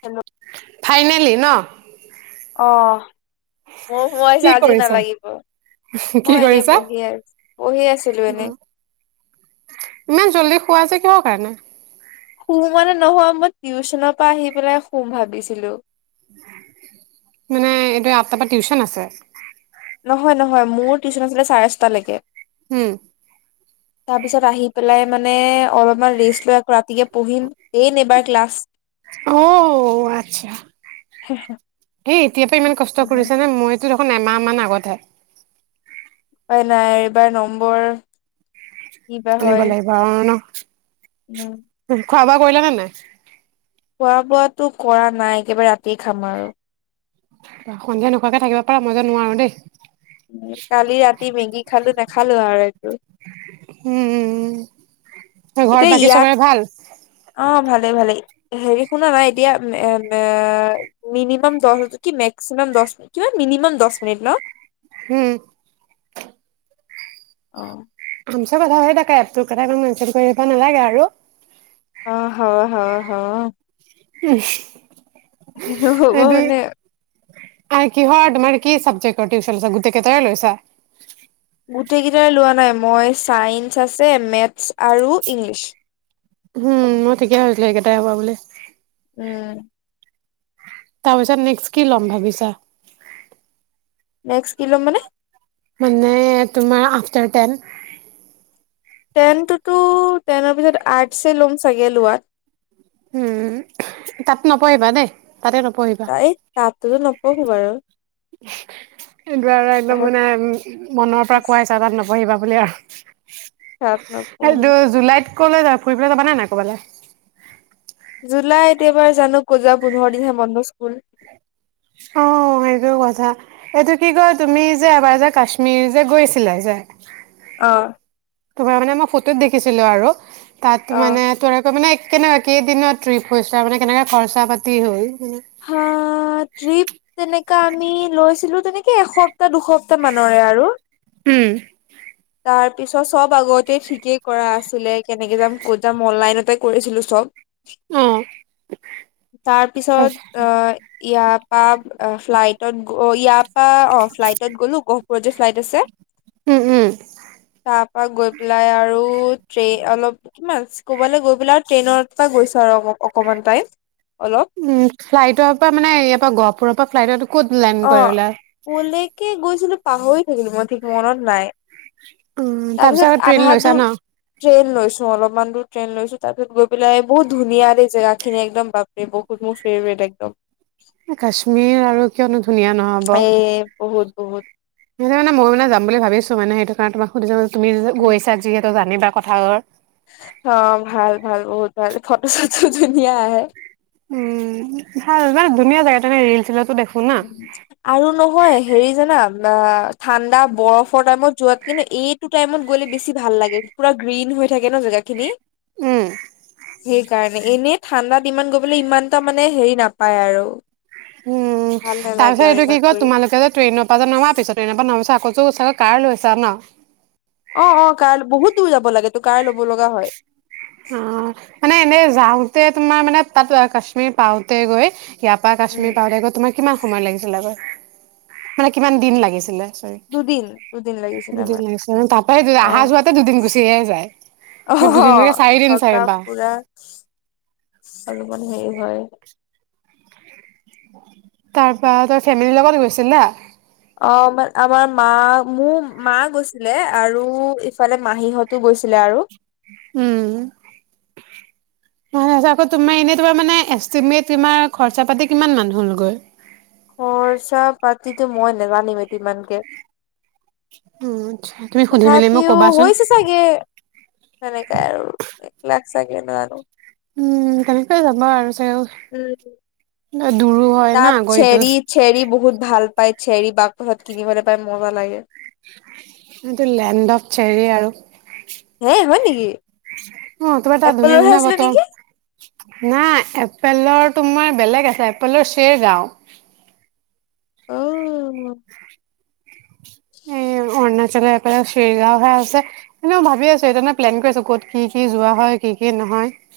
কেমত ফাইনেলি ন অহ মই সোৱাইছো কি আজি কৰিছা? নালাগিব কি মই এনেই কৰিছা? বহি আছো বহি আছিলো এনেই কিয় কাৰণে শু মানে নহয় মই টিউচনৰ পৰা আহি পেলাই শুম ভাবিছিলো মানে এইটো আঠটাৰ পৰা টিউচন আছে নহয় নহয় মোৰ টিউশচন আছিলে চাৰে ছটালৈকে হম তাৰপিছত আহি পেলাই মানে অলপমান ৰেষ্ট লৈ আকৌ ৰাতিকে পঢ়িম দেন এইবাৰ ক্লাছ ও আচ্ছা এই এতিয়াৰ পৰা ইমান কষ্ট কৰিছা নে মই দেখোন এমাহ মান আগতহে উপায় নাই এইবাৰ নম্বৰ কিবা হয় তেনেকুৱা লাগিবা আৰু ন উম খোৱা বোৱা কৰিলা নে নাই? খোৱা বোৱাতো কৰা নাই একেবাৰে ৰাতি খাম আৰু সন্ধিয়া নোখোৱাকে থাকিব পাৰা মই যে নোৱাৰো দেই। কালি ৰাতি মেগি খালো, নেখালো আৰু একো উম ঘৰত বাকী চবৰে ভাল ভালে ভালে হেৰি শুনা না এতিয়া এ এ মিনিমাম দ কি মেক্সিমাম দ মিনি মিনিমাম দহ মিনিট ন হম অহ মিচা কথা হৈ থাকে এপ টোত কথা খিনি মেনশন কৰিব নালাগে আৰু অ হয় হয় হয় হম [unintelligible] হ'বনে আৰু কিহৰ তোমাৰ কি চাবজেক্ট গোটেই কেইটাৰে লৈছা? গোটেইকেইটাৰে লোৱা নাই মই ছাইন্স আছে মেথছ আৰু ইংলিছ। উম মই ঠিকে ভাবিছিলোঁ এইকেইটাই লবা বুলি। উম তাৰ পিছত নেক্সট কি ল'ম ভাবিছা। নেক্স কি লম মানে? মানে তোমাৰ আফ্টাৰ টেন। টেনটোতো টেনৰ পিছত আৰ্টছেই ল'ম চাগে লোৱাত। উম তাত নপঢ়িবা দেই। তাতে নপঢ়িবা তাই তাত নপঢ়ো বাৰু। সেইটো আৰু একদম মানে উ মনৰ পৰা খোৱাইছা তাত নব পঢ়িবা বোলে আৰু তাৰ পা এইটো নপঢ়ো। জুলাইত ক'লৈ যায় ফুৰিব যাবা নে নাই ক'বালৈ? জুলাইত এইবাৰ জানো ক'ত যাওঁ, পোন্ধৰ দিনহে বন্ধ স্কুল। অ সেইটো কথা এইটো কি কয় তুমি যে এবাৰ যে কাশ্মীৰ যে গৈছিলা যে। অঁ। তোমাৰ মানে মই ফটোত দেখিছিলো আৰু। তাত অ মানে তক মানে। কেনেকুৱা কেইদিনত ট্ৰিপছ? তাৰ মানে কেনেকা খৰচা-পাতি হ'ল? অ', ট্ৰিপ তেনেক আমি লৈছিলো, তেনেকে এশপ সপ্তাহ- দুসপ্তাহ মানৰে আৰু। উম তাৰ পিছত চব আগতে ঠিকেই, কৰা আছিলে। কে এনেকে যাম, ক'ত যাম অনলাইনতে কৰিছিলো চব। অ তাৰ উম, পিছত। ইয় ইয়াত। বা ফ্লাইটত গৈ ইয়াত, অ', ফ্লাইটত গ'লো গহপুৰত যে ফ্লাইট আছে, উম, তাত গৈ পেলাই আৰু ট্ৰেই অলপ কিমান, ক'বালৈ গৈ পেলাই আৰু ট্ৰেইনৰ পৰা গৈছো আৰু অকমান টাইম। অলপ উম। ফ্লাইটৰ পৰা, মানে ইয়াৰ পৰা গহপুৰৰ পৰা ফ্লাইটৰটো ক'ত লেন অ কৰিলা? কলৈকে গৈছিলো, পাহৰি থাকিলো, মই ঠিক মনত নাই। উম, আৰু তাৰপিছত ট্ৰেইন আধা লৈছা দূৰ ন? ট্ৰেইন লৈছো, অলপমান দূৰ। ট্ৰেইন লৈছো তাৰপিচত গৈ পেলাই বহুত ধুনীয়া দে জেগা খিনি একদম বাপৰে, বহুত মোৰ ফেভৰেট একদম। কাশ্মীৰ আৰু কিয়নো ধুনীয়া নহ'ব, এ বহুত বহুত সেই মানে মই মানে যাম বুলি ভাবিছ ত' মানে সেইটো কাৰণে তোমাক সুধি ল'লোঁ তুমি উম গৈছা যিহেতু জানিবা। কথাৰে অ', ভাল-ভাল বহুত ভাল, ফটো-চটো ধুনীয়া আহে। উম ভাল মানে ধুনীয়া জাগা, আমি ৰিল-চিল তো দেখ আৰু নহয় হেৰি জানা অ ঠাণ্ডা-বৰফৰ টাইমত যোৱাত কে ন এইটো টাইমত গ'লে বেছি ভাল লাগে, পুৰা গ্ৰীণ হৈ থাকে ন জেগা খিনি। উম, সেইকাৰ এনেই ঠাণ্ডাত ইমান গৈ পেলাই ইমানটা মানে হেৰি নাপায় আৰু। উম, ভাল তাৰ নালাগে পিছত আৰু এইটো কি ইমান কয় গৈ তোমালোকে যে টেইনৰ পৰা যে নামা পিছত, ট্ৰেইনৰ পৰা নামা পিছ [unintelligible] কাৰ লৈছা ন। অ'-অ' কাৰ লৈ বহুত দূৰ যাব লাগে তো কাৰ ল' অ', মানে এনেই যাওঁ তে তোমাৰ মানে তাত কাশ্মীৰ পাওঁতে গৈ ইয়াপা উম কাশ্মীৰ পাওঁতে গৈ তোমাৰ কিমান সময় লাগিছিল গৈ। মানে কিমান দিন লাগিছিলে। চৰি, দুদিন দুদিন লাগিছিলে দুদিন আমাৰ লাগিছে ন, তাপা এই অ অহা যোৱাতে দুদিন গুচিহে যায় । অ' থকা ফুৰা আৰু মানে হে সেই হয়। তাৰপা তই ফেমিলিৰ লগত গৈছিলি ন। অ' মই আমাৰ মা, মোৰ মা গৈছিলে আৰু ইফালে মাহীহঁতো গৈছিলে আৰু। উম, নহয় চা আকৌ তোমাৰ এনে তোমাৰ মে এষ্টিমেট তোমাৰ খৰচা পাতি কিমান মান হ'লগৈ। খৰচা পাতিতো মই নেজানিম এ কিমানকে। অ', আচ্ছা তুমি সুধি মেলি মোক তথাপিও ক'বাচোন। হৈছে চাগে, তেনেকাই আৰু এক লাখ চাগে নাজানো। উম, তেনেকাই যাবা আৰু ছাগে উম তাত চেৰি- চেৰি বহুত ভাল পাই চেৰী বাটপথত কিনিবলৈ পাই মজা লাগে। এইটো লেণ্ড অফ চেৰি আৰু। হে হয় নেকি অ' তোমাৰ তাত এপলৰহে ধুনীয়া-ধুনীয়া আছিলে ফটো, নেকি নাই এপেলৰ তোমাৰ বেলেগ আছে, এপেলৰ চেৰ গাওঁ। অঁ এ অৰুণাচলৰ এইফালে ছেৰগাঁওহে আছে, এনে ভাবি আছো এতিয়া ন প্লেন কৰি আছো, ক'ত কি- কি যোৱা হয় কি-কি নহয় ।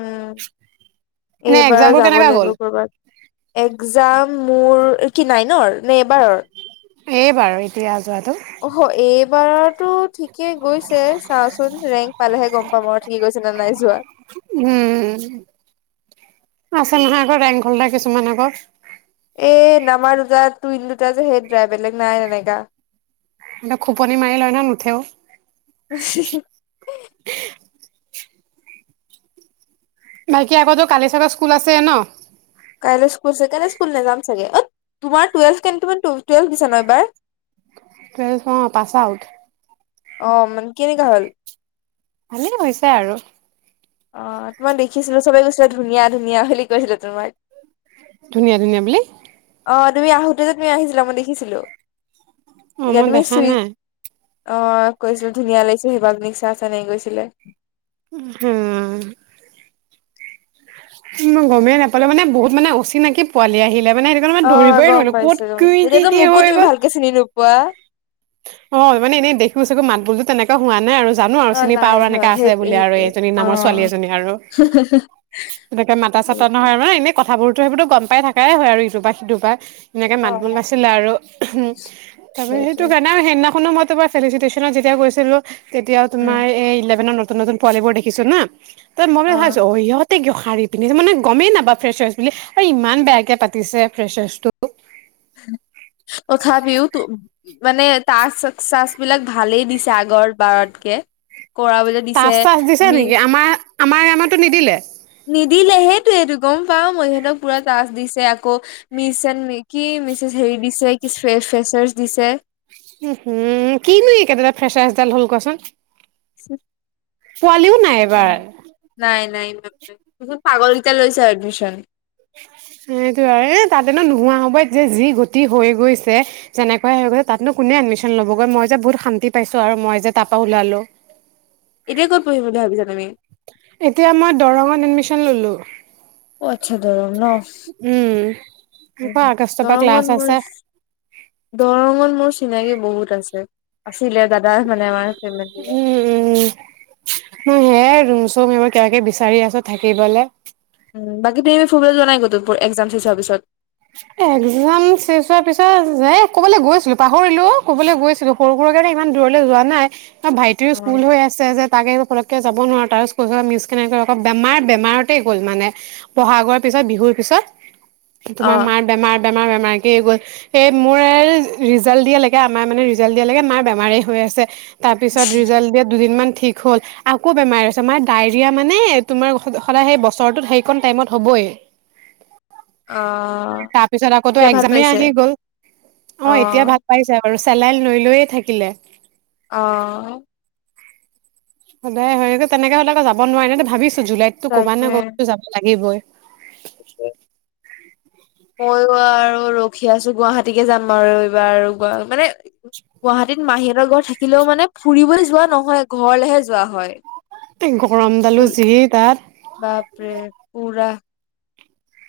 উম এইবাৰ এক্জামবোৰ যাব কেনেকা গ'ল? লাগিব কৰবাত। এক্সাম মোৰ কি নাইনৰ নে এবাৰৰ? এই বাৰ এতিয়া যোৱাটো। অ এইবাৰৰতো ঠিকেই গৈছে চাওচোন ৰেংক পালেহে গম পাম আৰু ঠিক হৈছে নে নাই যোৱা। উম আছে নহয় আকৌ ৰেংক হলডা কিছুমান আকৌ। এই নামাৰ দুটা টুইন দুটা যে সেই দুটাই বেলেগ নাই এনেকা । খোপনি মাৰি লয় নহয় নুঠেও । হাঃহাঃহা। বাকী আকৌ তোৰ কালি চাগে স্কুল আছে ন? কাইলৈ স্কুল আছে, কাইলৈ স্কুল নাযাম চাগে অ তোমাৰ টুৱেলভ দিছা ন এইবাৰ টুৱেলভ অ পাছ আউট। অ মানে কেনেকা হল? ভালেই হৈছে আৰু। অ তোমাক দেখিছিলো চবে কৈছে ধুনীয়া ধুনীয়া বুলি কৈছিলে তোমাক। ধুনীয়া ধুনীয়া বুলি? অ তুমি আহোতে যে তুমি আহিছিলা মই দেখিছিলো। অ তেতিয়া মই তুমি দেখা চুই নাই । অ কৈছিলে ধুনীয়া লাগিছে সেই বাজনীক চা চা এনেকে কৈছিলে। হুম। [inaudible] মই গমেই নাপালো মানে বহুত মানে অচিনাকি পোৱালি আহিলে। মানে সেইটো কাৰণে মানে অ ধৰিবই নোৱাৰিলো ক'ত গমপাইছো গমপাইছো কি কি তেতিয়াতো কি মোকো হৈ তুমি গ'ল ভালকে চিনি নোপোৱা? অ মানে এনেই দেখো চাগো মাত বোলতো তেনেকা হোৱা নাই আৰু জানো আৰু অ চিনি পাওঁ নাই আৰু হয় এনেকা আছে সেইটোৱে বুলি আৰু সেইটোৱে। এইজনী অ নামৰ ছোৱালী এজনী আৰু তেনেকে মাতা চাতা সেইটোৱে। নহয় আৰু মানে এনেই কথাবোৰ ত সেইবোৰতো গম পাই থকাই হয় আৰু ইটোপা সিটোপা এনেকে অ মাতবোল অ নাছিলে আৰু সেইটোৱে। তাৰপা [unintelligible] ন মই তোমাৰ [unintelligible] যেতিয়া গৈছিলো তেতিয়াও উম তোমাৰ এই ইলেভেনৰ নতু নতুন নতুন পোৱালীবোৰ দেখিছো না। তেতিয়া মই মানে ভাৱিছো অ ইহঁত কিয় শাৰী পিন্ধিছে মানে গমেই নাপাও ফ্ৰেচাৰ্চ বুলি ইমান বেয়াকে পাতিছে ফ্ৰেচাৰ্চটো। তথাপিওতো মানে তাচ-চাচ বিলাক ভালেই দিছে আগৰ বাৰতকে। কৰাবলৈ দিছে তাচ চাচ দিছে নিকি? মিচ আমাৰ আমাৰ আমাতো নিদিলে। নিদিলে সেইটোৱেটো গম পাওঁ মই সিহঁতক পুৰা টাচ দিছে আকৌ মিচ এন্দ কি মিচেছ হেৰি দিছে কি ফে-ফে-ফ্ৰেছাৰ্ছ দিছে। উ হু কিনো একেদেতা হৈচে‌ ফ্ৰেচাচডাল হ'ল কোৱাচোন? [unintelligible] পোৱালিও নাই এবাৰ নাই -নাই পাগলকেইটা লৈছে এডমিশ্যন। সেইটো আৰু এ তাততেনো নোহোৱা হ'ব যে যি গতি হৈ গৈছে যেনেকুৱা হৈ গৈছে তাতনো কোনে এডমিশন ল'বগৈ মই যে বহুত শান্তি পাইছো আৰু মই যে তাপা ওলালো। ক'তপঢ়িম বুলি ভাবিছা তুমি? এতিয়া মই দৰঙত এডমিছন ললো। অ আচ্ছা দৰং ন' উম উ আকৌ আগষ্টৰ পৰা ক্লাছ দৰঙত মোৰ আছে দৰঙত মোৰ চিনাকি বহুত আছে। ছিলে দাদা মানে আমাৰ ফেমিলিঅ উম উম সেয়া ৰুম - চোম সেইবোৰ কিবা কিবি বিচাৰি আছো থাকিবলে। উম বাকী তুমি ফুৰিবলৈ যোৱা নাই ক'তো এক্জাম চেকজামৰ পিছত? এক্জাম চেচ হোৱাৰ পিছত এ কবালৈ গৈছিলো পাহৰিলো অ কবলৈ গৈছিলো সৰু সুৰা কাৰণে ইমান দূৰলৈ যোৱা নাই। অ ভাইটিৰো স্কুল অ', হৈ আছে যে তাকে যাব নোৱাৰো তাৰপিছ কৈ মিছ কেনেকৈ আকৌ বেমাৰ বেমাৰতে গ'ল মানে বহাগৰ পিছত, বিহুৰ পিছত। তোমাৰ অ', মাৰ বেমাৰত বেমাৰ বেমাৰকে গ'ল এই মোৰ ৰিজাল্ট দিয়ালৈকে আমাৰ মানে ৰিজাল্ট দিয়া লেকে মাৰ বেমাৰে হৈ আছে। তাৰ পিছত ৰিজাল্ট দিয়া দুদিনমান ঠিক হ'ল আকৌ বেমাৰ আৰ ডায়ৰিয়া মানে তোমাৰ সদায় সেই বছৰটোত সেইকণ টাইমত হ'বই অ', তাৰ পিছত আকৌ এতিয়া ভাল একজামে পাইছে? আহি গ'ল, অ এতিয়া ভাল পাইছে আৰু চেলাইন লৈ লৈয়ে থাকিলে অ সদায় হয় তেনেকে হ'লে আকৌ যাব নোৱাৰি ন ভাবিছে জুলাইতো ক'বা নে তাকে। কবাত যাব লাগিবই ময়ো আৰু ৰখি আছো গুৱাহাটীকে যাম আৰু এইবাৰ আৰু গুৱা মানে গুৱাহাটীত মাহীহঁতৰ ঘৰ থাকিলেও মানে ফুৰিবলৈ যোৱা নহয় ঘৰলেহে যোৱা হয় তেটেংক ৰম দালো যি তাত বাপৰে পুৰা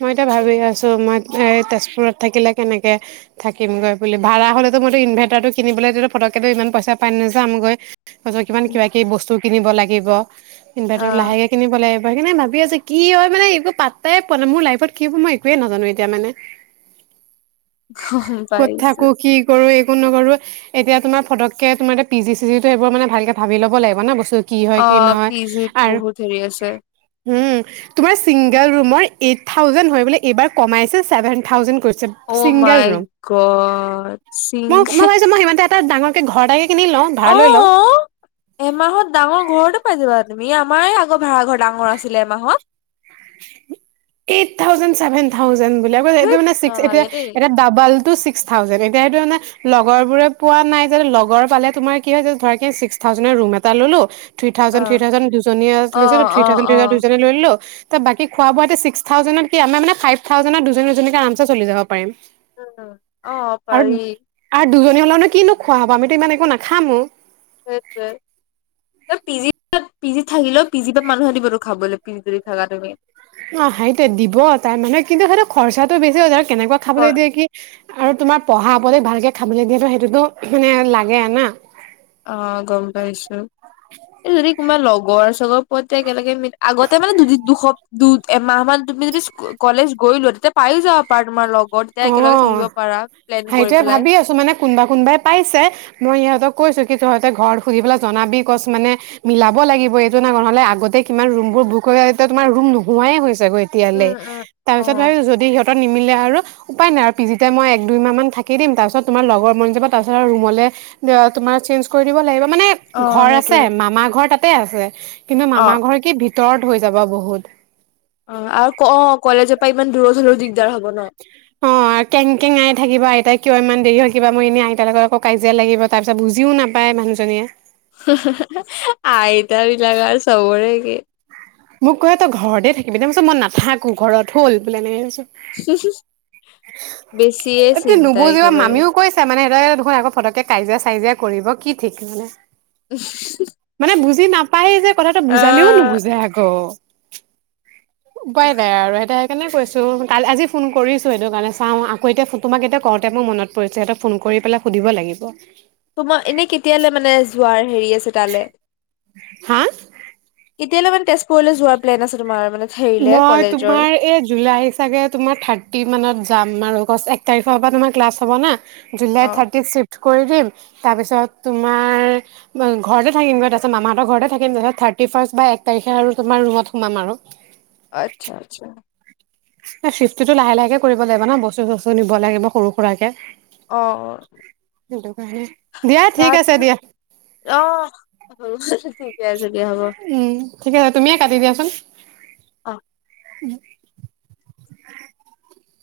মই এতিয়া ভাবি আছো মই এই তেজপুৰত থাকিলে কেনেকে থাকিমগৈ বুলি ভড়া হ'লে মইতো ইনভাৰ্টাৰটো কিনিবলৈ ফটকেতো ইমান পইচা পাই নাযামগৈ পাছত কিমান কিবা কি বস্তু কিনিব লাগিব ইনভাৰটাৰ অ', লাহেকে কিনিব লাগিব সেই কাৰনে ভাবি আছে কি হয় মানে এইবোৰ পাতাই মানে মোৰ লাইফত কি হ'ব মই একোৱে নাজানো এতিয়া মানে গম ক'ত পাইছো। থাকো কি কৰো নকৰো এতিয়া তোমাৰ পটকে তোমাৰ পি জি চিজি টো সেইবোৰ মানে ভালকে ভাবি ল'ব লাগিব ন বস্তুটো অ', পিজিত বহুত হেৰি আছে। উম তোমাৰ চিংগল ৰুমৰ এইট থাউজেড হয় এইবাৰ কমাইছে চেভেন থাউজে কৰি অ' মাই গত চিং তাত ডাঙৰ কে ঘৰ‌ এটা কে অ' এমাহত ডাঙৰ ঘৰতে পাই যাবা আৰু তুমি আমাৰ এই আগৰ ভাড়া ঘৰ ডাঙৰ আছিলে এমাহত এইট থাউজে ছেভেন থাউজে বুলি এইটো ধেত মেক্স এতিয়া নালাগে দেই এটা ডাবল টো চিক থােউজে এতিয়া সেইটো লগৰ বোৰে পোৱা নাই যে লগৰ পালে তোমাৰ কি হয় ধ্স থাউজে ৰুম এটা ললো থ্ৰ থাউজেন অ থ্ৰ থাউজেন দুজনীয়ে অ লৈছো অ থাউজেন অ থ্ৰ দুজনী লৈ লো। ত বাকী খোৱা বোৱা এয়া ছিকস থাউেনত কি আমাৰ মান ফাইভ থাউেনত দুজন দুজনীক আৰামচে চলি যাব। পাৰিম। উ অ' আৰু পাৰি। আৰু দুজনী হ'লে মানো কিনো খোৱা হ'ব আমিতো ইমান একো নাখামো। স পিজিত পিজিত থাকিলেও পিজিত মানুহ দিব আৰু খাবলৈ পিজিত যদি থাকা তুমি। অ' সেইটো দিব তাৰ মানে কিন্তু সেইটো খৰচাটো বেছি হৈ কেনেকুৱা খাবলৈ হয় দিয়ে কি আৰু তোমাৰ পঢ়া শনিত ভালকে খাবলৈ দিয়াতটো সেইটোতো মানে লাগে না। অ' গম পাইছোঁ এই যদি তোমাৰ লগৰ চগৰ আতে একেলগে ম আগতে মানে দুদ দুশপ দু এমাহ মান তুমি যদি কলেজ গৈলো তেতিয়া পাইও যাব পাৰা তোমাৰ লগ। অ' সেইটোয়ে পেলাই ভাবি আছো মানে কোনোবা কোনোবাই পাইছে মই ইহঁতক কৈছো। তহঁতে ঘৰত সুধি পেলাই জনাবি কছ মানে মিলাব লাগিব এইটো ন নহ'লে আগতে কিমান ৰুম বোৰ বুক কৰি তেতিয়া তোমাৰ ৰুম নোহোৱাই হৈছে। হ এতিয়ালৈ উম উম অ তাৰপিছত ভাবো যদি সিহ নিমিলে আৰু উপায় নাই আৰু পিজিতে মই এক দুইমাহ মান থাকি দিম তাৰপিছত তোমাৰ লগৰ মন যাব তাৰপিছ ৰুমলৈ তোমাৰ চেঞ্জ কৰি দিব লাগিব। মানে অ ঘৰ আছে সেইটোৱে মামা ঘৰ ত ততে আছে। কিন্তু অ মামা ঘৰ কি তট হৈ যাব বহুত। অ' আৰু অ' কলেজৰ পৰা ইমান দূৰত হলেও দিগদাৰ হব ন। অ' কেং কেং আই থাকিব আইতাই কিয় ইমান দেৰি হল কিবা মই এনেই আইতাৰ লগত আকৌ কাজিয়া লাগিব তাৰ পিছত বুজিও নাপায় মানুহজনীয়ে। হু হু হু আইতাবিলাক আৰু চবৰে কি । মোক কৈঁ তই ঘৰতে থাকিবি দে পিছত মই নাথাকো ঘৰত হ'ল বোলে এনেকে কৈছো। বেছিয়ে এ চিন্তা নুবুজিবা একেবাৰে মামিও কৈছে মানে সিহঁ দেখোন আকৌ ফটকে কাজিয়া চাই যা কৰিব কি ঠিক মানে। মানে বুজি নাপায় যে কথাটো অ বুজালেও নুবুজে আক [inaudible] উপায় নাই আৰু সেতে কেনে কৈছোঁ কাল আজি ফোন কৰিছোঁ সেইটো কাৰণে চাওঁ আকৌ এতিয়া তোমাক এতিয়া কওঁতে মোৰ মত পৰিছে সিহঁতক ফোন কৰি পেলাই সুধিব লাগিব। তোমা এনেই কেতিয়ালৈ মানে যোৱাৰ হেৰি আছে তালৈ। হা এতিয়ালৈ মানে তেজ মই কলেজৰ তোমাৰ এই জুলাই চাগে তোমাৰ থাৰ্টি মানত যাম আৰু। গছ এক তাৰিখৰ পৰা তোমাৰ ক্লাছ' হ'ব না। জুলাই অ থাৰ্টি ফিফ । কৰি দিম তাৰপিছত তোমাৰ ঘৰতে থাকিমগৈ তাৰপিছত মামাহঁতৰ ঘৰতে থাকিম তাৰপিছত থাৰ্টি ফাৰ্ষ্ট বা এক তাৰিখে আৰু তোমাৰ ৰুমত সোমাম আৰু। আচ্ছা আচ্ছা। ফিফটিটো লাহে লাহেকে কৰিব লাগিব ন বস্তু চস্তু নিব লাগিব সৰু সৰু সুৰাকে। অ সেইটো কাৰণে দিয়া ঠিক তাত আছে দিয়া আহ উম ঠিকে আছে তুমিয়ে কাটি দিয়াচোন অ । [inaudible]